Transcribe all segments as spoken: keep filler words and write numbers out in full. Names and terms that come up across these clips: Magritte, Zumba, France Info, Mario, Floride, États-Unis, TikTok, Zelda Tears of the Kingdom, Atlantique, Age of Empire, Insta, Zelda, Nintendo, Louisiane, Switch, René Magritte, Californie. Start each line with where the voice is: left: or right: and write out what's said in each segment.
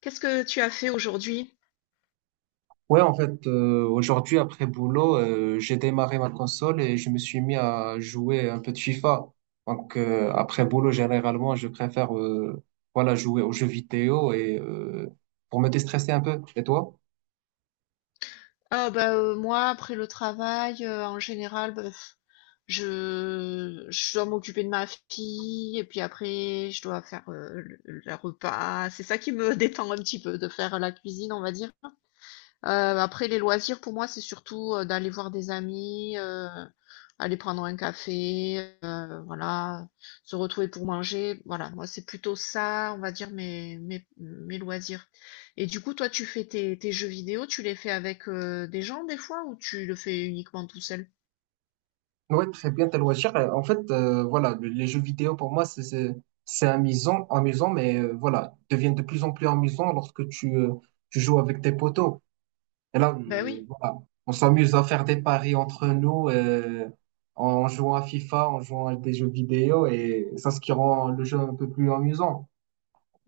left: Qu'est-ce que tu as fait aujourd'hui?
right: Ouais, en fait, euh, aujourd'hui, après boulot, euh, j'ai démarré ma console et je me suis mis à jouer un peu de FIFA. Donc, euh, après boulot, généralement, je préfère euh, voilà, jouer aux jeux vidéo et euh, pour me déstresser un peu. Et toi?
left: Ah bah euh, moi après le travail euh, en général bah, pff, je je dois m'occuper de ma fille et puis après je dois faire euh, le, le repas. C'est ça qui me détend un petit peu de faire la cuisine on va dire. Euh, après, les loisirs, pour moi, c'est surtout euh, d'aller voir des amis, euh, aller prendre un café, euh, voilà, se retrouver pour manger. Voilà, moi, c'est plutôt ça, on va dire, mes, mes, mes loisirs. Et du coup, toi, tu fais tes, tes jeux vidéo, tu les fais avec euh, des gens des fois ou tu le fais uniquement tout seul?
right: Ouais, très bien, tes loisirs. Euh, En fait, euh, voilà, le- les jeux vidéo, pour moi, c'est c'est c'est amusant, amusant, mais euh, voilà, ils deviennent de plus en plus amusants lorsque tu, euh, tu joues avec tes potos. Et là,
left: Ben
right: euh,
left: oui,
right: voilà, on s'amuse à faire des paris entre nous euh, en jouant à FIFA, en jouant à des jeux vidéo, et ça, ce qui rend le jeu un peu plus amusant.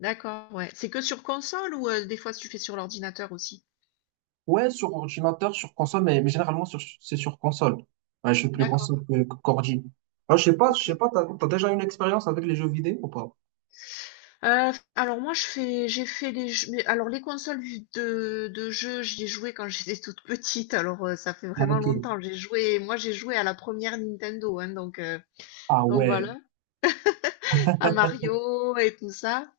left: d'accord, ouais. C'est que sur console ou euh, des fois tu fais sur l'ordinateur aussi?
right: Ouais, sur ordinateur, sur console, mais, mais généralement, sur, c'est sur console. Ouais, je suis plus
left: D'accord,
right: console que, que ordi. Ah, je sais pas, je
left: ok.
right: sais pas, t'as, t'as déjà une expérience avec les jeux vidéo ou pas?
left: Heu, alors moi je fais j'ai fait les jeux mais alors les consoles de de jeux, j'y ai joué quand j'étais toute petite, alors, heu, ça fait
right: Ah,
left: vraiment
right: ok.
left: longtemps. J'ai joué Moi j'ai joué à la première Nintendo, hein, donc, heu,
right: Ah
left: donc
right: ouais,
left: voilà, à Mario et tout ça.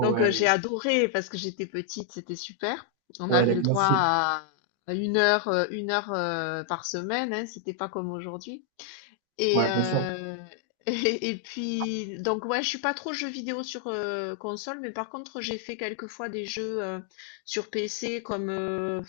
left: Donc, heu, j'ai adoré parce que j'étais petite, c'était super. On
right: ouais,
left: avait
right: les
left: le droit
right: classiques.
left: à à 1 heure, heu, 1 heure, heu, par semaine, hein, c'était pas comme aujourd'hui.
right: Ouais,
left: Et,
right: bien sûr.
left: euh, et, et puis, donc, ouais, je suis pas trop jeux vidéo sur euh, console, mais par contre, j'ai fait quelques fois des jeux euh, sur P C comme euh,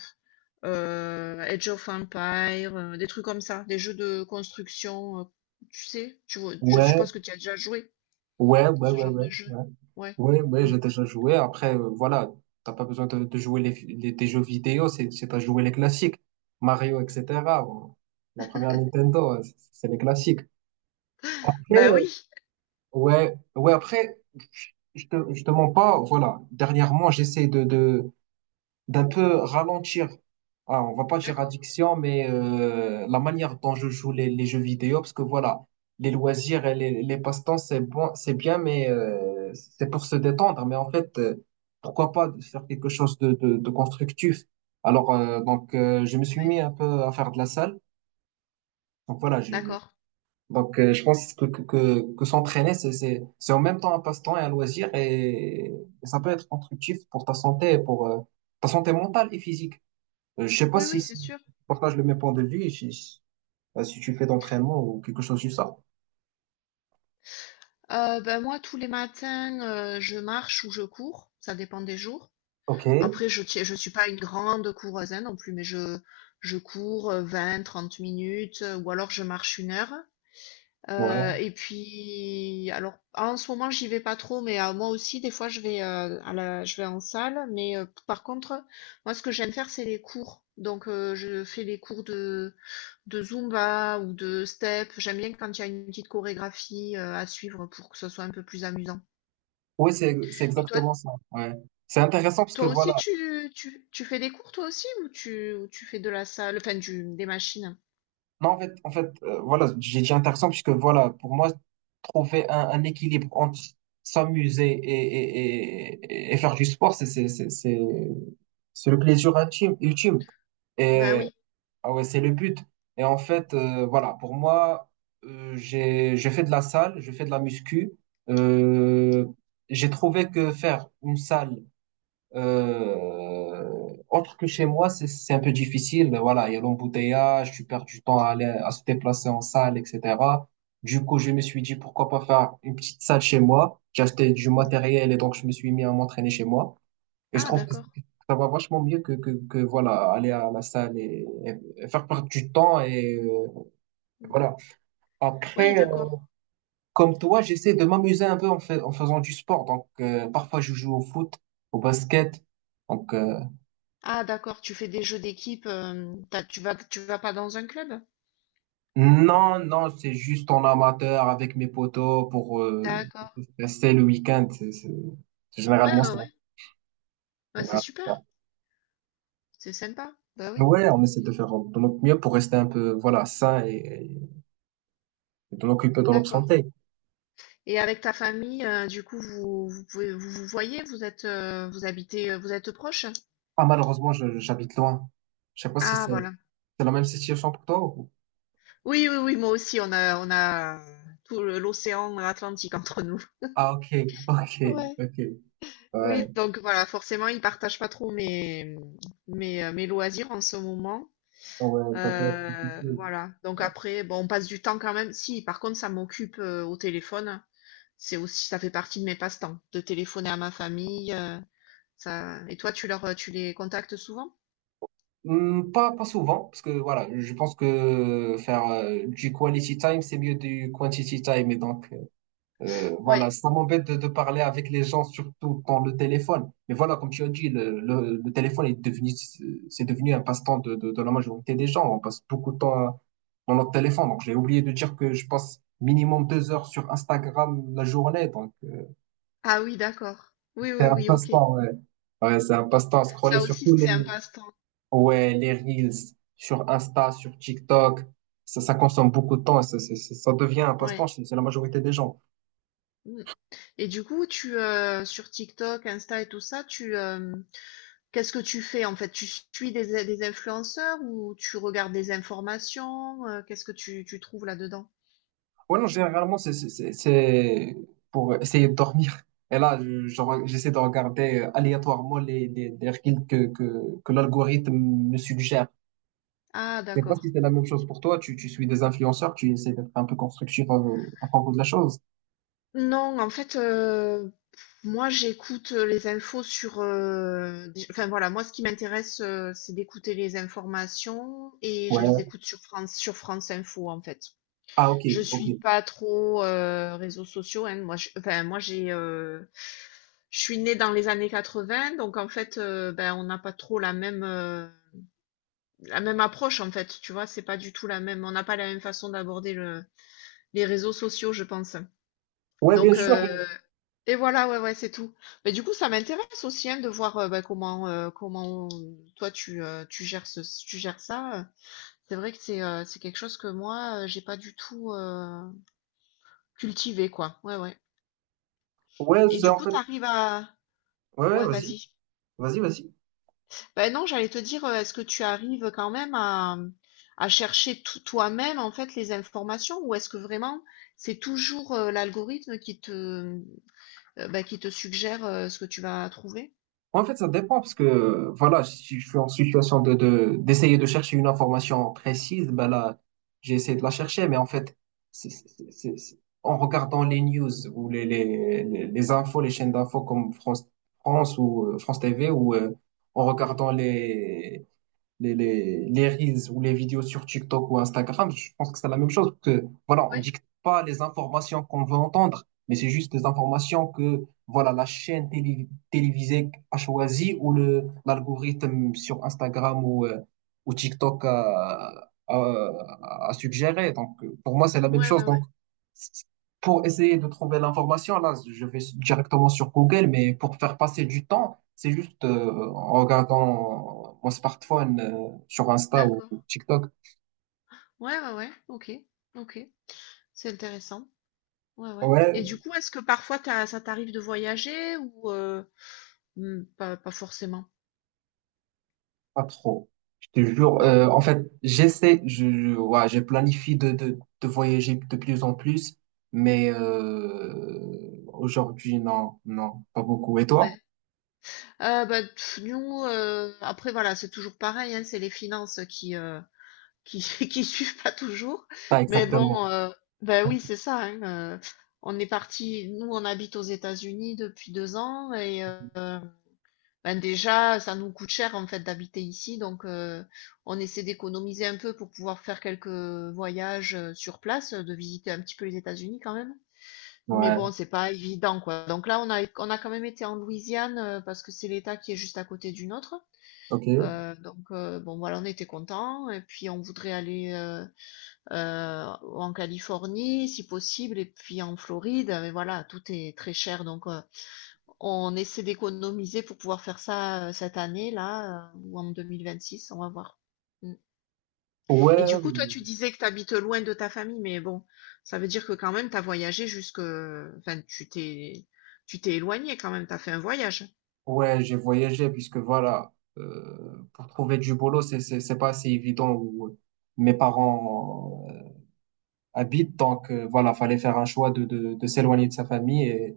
left: euh, Age of Empire, euh, des trucs comme ça, des jeux de construction. Euh, tu sais, tu vois, je
right: Ouais,
left: suppose que tu as déjà joué
right: ouais, ouais,
left: ce
right: ouais,
left: genre
right: ouais.
left: de jeu.
right: Ouais.
left: Ouais.
right: Oui, oui,
left: Mm.
right: j'ai déjà joué. Après, euh, voilà, t'as pas besoin de, de jouer les, les- des jeux vidéo, c'est, c'est à jouer les classiques. Mario, et cetera Bon, la première Nintendo, euh, c'est c'est les classiques. Après,
left: Bah
right: euh,
left: oui,
right: ouais, ouais, après, je je te, je te mens pas, voilà. Dernièrement, j'essaie de, de, d'un peu ralentir, ah, on va pas dire
left: d'accord.
right: addiction, mais euh, la manière dont je joue les, les jeux vidéo, parce que voilà, les loisirs et les, les passe-temps, c'est bon, c'est bien, mais euh, c'est pour se détendre. Mais en fait, euh, pourquoi pas faire quelque chose de, de, de constructif? Alors, euh, donc, euh, je me suis
left: Ouais,
right: mis un peu à faire de la salle. Donc voilà, je,
left: d'accord.
right: donc, euh, je pense que, que, que, que s'entraîner, c'est, c'est, c'est en même temps un passe-temps et un loisir, et, et ça peut être constructif pour ta santé, et pour euh, ta santé mentale et physique. Euh, je sais pas
left: Oui,
right: si,
left: oui, c'est
right: si
left: sûr.
right: tu partages le même point de vue, et si, euh, si tu fais d'entraînement ou quelque chose du ça.
left: Euh, ben moi, tous les matins, euh, je marche ou je cours, ça dépend des jours.
right: Ok.
left: Après, je tiens- je suis pas une grande coureuse hein, non plus, mais je, je cours euh, vingt, trente minutes euh, ou alors je marche une heure. Euh,
right: Ouais.
left: et puis, alors en ce moment, j'y vais pas trop, mais euh, moi aussi, des fois, je vais, euh, à la, je vais en salle. Mais euh, par contre, moi, ce que j'aime faire, c'est les cours. Donc, euh, je fais les cours de, de Zumba ou de step. J'aime bien quand il y a une petite chorégraphie euh, à suivre pour que ce soit un peu plus amusant.
right: Oui, c'est, c'est
left: Et toi,
right: exactement ça. Ouais. C'est intéressant parce que
left: Toi aussi,
right: voilà.
left: tu, tu, tu fais des cours, toi aussi, ou tu, ou tu fais de la salle, enfin, du, des machines?
right: Non, en fait, en fait, euh, voilà, j'ai dit intéressant parce que voilà, pour moi, trouver un, un équilibre entre s'amuser et, et, et, et faire du sport, c'est, c'est, c'est, c'est, c'est le plaisir ultime, ultime.
left: Bah
right: Et
left: oui.
right: Ah ouais, c'est le but. Et en fait, euh, voilà, pour moi, euh, j'ai, je fais de la salle, je fais de la muscu. Euh, j'ai trouvé que faire une salle euh, autre que chez moi, c'est, c'est un peu difficile. Voilà, il y a l'embouteillage, tu perds du temps à aller, à se déplacer en salle, et cetera. Du coup, je me suis dit, pourquoi pas faire une petite salle chez moi. J'ai acheté du
left: Mm.
right: matériel et donc je me suis mis à m'entraîner chez moi. Et je
left: Ah,
right: trouve que
left: d'accord.
right: ça va vachement mieux que, que, que voilà, aller à la salle et, et faire perdre du temps. Et euh,
left: Mm.
right: voilà.
left: Oui,
right: Après, euh,
left: d'accord.
right: comme toi, j'essaie de m'amuser un peu en, fait, en faisant du sport. Donc, euh, parfois, je joue au foot, au basket. Donc, euh,
left: Ah, d'accord, tu fais des jeux d'équipe, euh, t'as- tu vas, tu vas pas dans un club?
right: non, non, c'est juste en amateur avec mes potos pour euh,
left: D'accord.
right: rester le week-end. C'est, c'est- c'est-
left: Ouais, ouais,
right: généralement ça.
left: ouais. Ouais, c'est
right: Généralement ça.
left: super. C'est sympa. Bah oui,
right: Ouais, on essaie de faire de notre mieux pour rester un peu, voilà, sain et, et de l'occuper dans notre
left: d'accord.
right: santé.
left: Et avec ta famille, euh, du coup, vous, vous pouvez, vous vous voyez, vous êtes, euh, vous habitez, euh, vous êtes proches?
right: Ah, malheureusement, je- j'habite loin. Je sais pas si
left: Ah,
right: c'est
left: voilà.
right: c'est la même situation pour toi ou...
left: Oui, oui, oui, moi aussi, on a, on a tout le- l'océan Atlantique entre nous.
right: Ah, ok, ok,
left: Ouais.
right: ok. Ouais,
left: Oui, donc voilà, forcément, ils partagent pas trop mes, mes, euh, mes loisirs en ce moment.
right: ouais, ouais, ça peut être
left: Euh,
right: difficile.
left: voilà. Donc
right: Ouais.
left: après, bon, on passe du temps quand même. Si, par contre, ça m'occupe euh, au téléphone. C'est aussi, ça fait partie de mes passe-temps, de téléphoner à ma famille. euh, ça... Et toi, tu leur, euh, tu les contactes souvent?
right: Hmm, pas, pas souvent, parce que voilà, je pense que faire euh, du quality time, c'est mieux du quantity time. Et donc, Euh,
left: Ouais.
right: voilà, ça m'embête de, de parler avec les gens, surtout dans le téléphone. Mais voilà, comme tu as dit, le, le, le téléphone est devenu, c'est devenu un passe-temps de, de, de la majorité des gens. On passe beaucoup de temps à- dans notre téléphone. Donc, j'ai oublié de dire que je passe minimum deux heures sur Instagram la journée. Donc, euh,
left: Ah oui, d'accord. Oui,
right: c'est
left: oui,
right: un
left: oui, ok.
right: passe-temps, ouais. Ouais, c'est un passe-temps à scroller
left: Ça
right: sur
left: aussi,
right: tous
left: c'est un
right: les,
left: passe-temps.
right: ouais, les Reels, sur Insta, sur TikTok. Ça, ça consomme beaucoup de temps. Et ça, ça ça- ça devient un passe-temps
left: Ouais.
right: chez chez la majorité des gens.
left: Mm. Et du coup, tu, euh, sur TikTok, Insta et tout ça, tu, euh, qu'est-ce que tu fais en fait? Tu suis des, des influenceurs ou tu regardes des informations? Euh, Qu'est-ce que tu, tu trouves là-dedans?
right: Ouais, non, généralement, c'est c'est- c'est- c'est pour essayer de dormir. Et là, je- je re- j'essaie de regarder euh, aléatoirement les, les, les reels que, que, que l'algorithme me suggère.
left: Ah,
right: Je sais pas
left: d'accord.
right: si c'est la même chose pour toi. Tu, tu suis des influenceurs, tu essaies d'être un peu constructif à, à propos de la chose.
left: Non, en fait, euh, moi j'écoute les infos sur... euh, des- enfin voilà, moi ce qui m'intéresse, euh, c'est d'écouter les informations et je les
right: Ouais.
left: écoute sur France, sur France Info en fait.
right: Ah, ok,
left: Je suis
right: ok.
left: pas trop euh, réseaux sociaux, hein. Moi, je- enfin, moi j'ai... euh, je suis née dans les années quatre-vingts, donc en fait, euh, ben, on n'a pas trop la même... euh, la même approche en fait, tu vois, c'est pas du tout la même, on n'a pas la même façon d'aborder le, les réseaux sociaux, je pense.
right: Ouais, bien
left: Donc,
right: sûr.
left: euh, et voilà, ouais, ouais, c'est tout. Mais du coup, ça m'intéresse aussi hein, de voir euh, bah, comment, euh, comment toi tu, euh, tu gères ce, tu gères ça. C'est vrai que c'est euh, c'est quelque chose que moi, euh, j'ai pas du tout euh, cultivé, quoi. Ouais, ouais.
right: Ouais,
left: Et
right: c'est
left: du
right: en
left: coup,
right: fait.
left: t'arrives à.
right: Ouais, ouais,
left: Ouais,
right: vas-y.
left: vas-y.
right: Vas-y, vas-y.
left: Ben non, j'allais te dire, euh, est-ce que tu arrives quand même à, à chercher tout- toi-même en fait les informations ou est-ce que vraiment c'est toujours euh, l'algorithme qui te, euh, ben, qui te suggère euh, ce que tu vas trouver?
right: En fait, ça dépend parce que euh, voilà, si je suis en situation de, de- d'essayer de chercher une information précise, ben là, j'ai essayé de la chercher, mais en fait, c'est, c'est- c'est- c'est- en regardant les news ou les, les, les, les infos, les chaînes d'infos comme France, France ou euh, France T V, ou euh, en regardant les, les, les, les reels ou les vidéos sur TikTok ou Instagram, je pense que c'est la même chose. Que, voilà, on
left: Ouais,
right: dicte pas les informations qu'on veut entendre, mais c'est juste des informations que voilà, la chaîne télé- télévisée a choisi ou le, l'algorithme sur Instagram ou, euh, ou TikTok a, a, a suggéré. Donc, euh, pour moi, c'est la même
left: ouais, ouais,
right: chose.
left: ouais,
right: Donc, c- pour essayer de trouver l'information, là, je vais directement sur Google, mais pour faire passer du temps, c'est juste euh, en regardant mon smartphone euh, sur Insta ou
left: d'accord.
right: TikTok.
left: Ouais, ouais, ouais, ok, ok, c'est intéressant. Ouais, ouais.
right: Ouais,
left: Et du coup, est-ce que parfois t'as- ça t'arrive de voyager ou euh, hmm, pas, pas forcément?
right: pas trop. Je te jure.
left: Non?
right: Euh, en fait, j'essaie, je, je- ouais, je planifie de, de, de voyager de plus en plus, mais euh, aujourd'hui, non, non, pas beaucoup. Et toi?
left: Ouais. Euh, ben, pff, nous, euh, après voilà, c'est toujours pareil, hein, c'est les finances qui, euh, qui qui suivent pas toujours.
right: Pas
left: Mais
right: exactement.
left: bon, heu, bah, oui, c'est ça, hein, heu, on est parti nous, on habite aux États-Unis depuis deux ans et heu, bah, déjà, ça nous coûte cher, en fait, d'habiter ici donc heu, on essaie d'économiser un peu pour pouvoir faire quelques voyages, heu, sur place, euh, de visiter un petit peu les États-Unis quand même. Mais
right: Ouais,
left: bon, c'est pas évident, quoi. Donc là, on a on a quand même été en Louisiane, heu, parce que c'est l'État qui est juste à côté du nôtre.
right: ok.
left: Heu, donc heu, bon, voilà, on était contents et puis on voudrait aller, heu heu, ou en Californie si possible et puis en Floride, mais voilà, tout est très cher donc, heu, on essaie d'économiser pour pouvoir faire ça, heu, cette année-là, heu, ou en deux mille vingt-six, on va voir. Mmh
right: Ouais,
left: et du
right: euh,
left: coup, toi, tu disais que tu habites loin de ta famille, mais bon, ça veut dire que quand même tu as voyagé jusque enfin tu t'es tu t'es éloigné quand même, tu as fait un voyage?
right: ouais, j'ai voyagé puisque voilà, euh, pour trouver du boulot, c'est, c'est, c'est pas assez évident. Ou, mes parents habite. Donc euh, voilà, fallait faire un choix de, de, de s'éloigner de sa famille et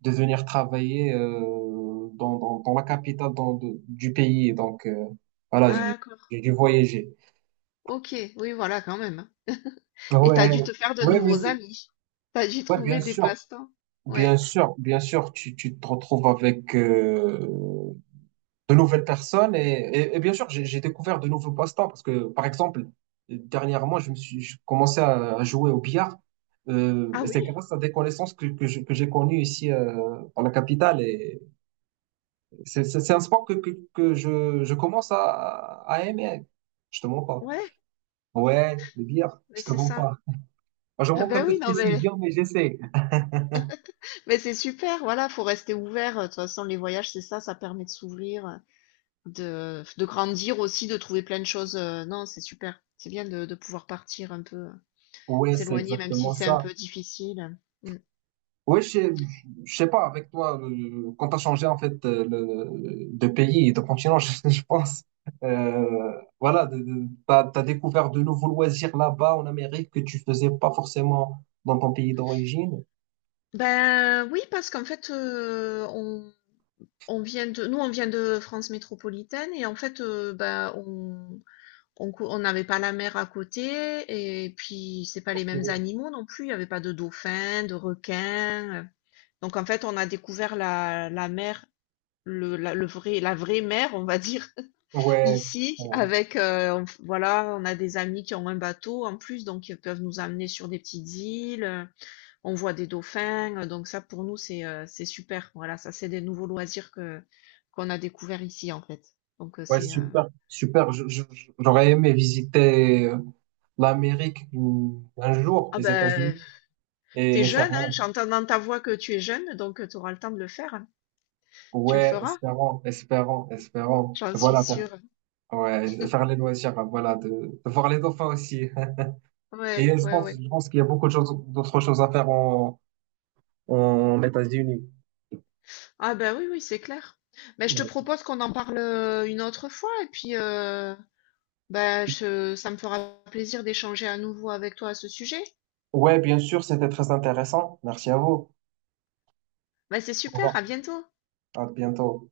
right: de venir travailler euh, dans, dans, dans la capitale dans, de- du pays. Et donc euh, voilà, j'ai
left: D'accord.
right: j'ai dû voyager.
left: Ok, oui, voilà, quand même. Hein. Et t'as
right: Ouais,
left: dû te faire de
right: ouais, mais
left: nouveaux
right: c'est-
left: amis. T'as dû
right: ouais, bien
left: trouver des
right: sûr,
left: passe-temps. Ouais.
right: bien sûr, bien sûr, tu, tu te retrouves avec euh, de nouvelles personnes et, et- et bien sûr, j'ai j'ai découvert de nouveaux passe-temps parce que, par exemple, dernièrement, je me suis je commençais à, à jouer au billard. Euh,
left: Ah
right: et c'est
left: oui,
right: grâce à des connaissances que, que je- que j'ai connues ici euh, dans la capitale et c'est c'est- c'est un sport que, que, que je, je commence à, à aimer. Je te mens pas.
left: ouais,
right: Ouais, le billard,
left: mais
right: je te
left: c'est
right: mens
left: ça.
right: pas. J'en
left: Ah
right: manque un
left: ben
right: peu
left: oui,
right: de
left: non, mais,
right: précision, mais j'essaie.
left: mais c'est super, voilà, faut rester ouvert. De toute façon, les voyages, c'est ça, ça permet de s'ouvrir, de, de grandir aussi, de trouver plein de choses. euh, Non, c'est super. C'est bien de, de pouvoir partir un peu, euh,
right: Ouais, c'est
left: s'éloigner, même si
right: exactement
left: c'est un
right: ça.
left: peu difficile. Mm.
right: Oui, je sais, je sais pas, avec toi, euh, quand tu as changé en fait euh, le- de pays et de continent, je, je pense, euh, voilà, tu as, découvert de nouveaux loisirs là-bas en Amérique que tu faisais pas forcément dans ton pays d'origine.
left: Ben oui, parce qu'en fait, euh, on On vient de, nous, on vient de France métropolitaine et en fait, euh, bah, on, on, cou- on n'avait pas la mer à côté et puis c'est pas les
right: Ok.
left: mêmes animaux non plus. Il n'y avait pas de dauphins, de requins. Donc en fait, on a découvert la, la mer, le, la, le vrai, la vraie mer, on va dire,
right: Ouais,
left: ici
right: ouais,
left: avec, euh, on- voilà, on a des amis qui ont un bateau en plus, donc ils peuvent nous amener sur des petites îles. On voit des dauphins, euh, donc ça pour nous c'est, heu, c'est super. Voilà, ça c'est des nouveaux loisirs que qu'on a découvert ici en fait. Donc, heu,
right: ouais,
left: c'est, heu
right: super, super. Je- je- je- J'aurais aimé visiter euh, l'Amérique mm, un jour,
left: ah
right: les États-Unis,
left: ben, t'es
right: et faire,
left: jeune,
right: voilà.
left: hein, j'entends dans ta voix que tu es jeune, donc, tu auras le temps de le faire, hein. Tu le
right: Ouais,
left: feras?
right: espérons, espérons, espérons.
left: J'en suis
right: Voilà,
left: sûre.
right: ouais, faire les loisirs, voilà, de, de voir les dauphins aussi.
left: Ouais,
right: Et je
left: ouais, ouais.
right: pense, je pense qu'il y a beaucoup de choses, d'autres choses à faire en, en États-Unis.
left: Ah ben oui, oui, c'est clair. Mais je te propose qu'on en parle, heu, une autre fois et puis, heu, bah, je ça me fera plaisir d'échanger à nouveau avec toi à ce sujet.
right: Ouais, bien sûr, c'était très intéressant. Merci à vous.
left: Ben c'est
right: Au revoir.
left: super, à bientôt.
right: À bientôt.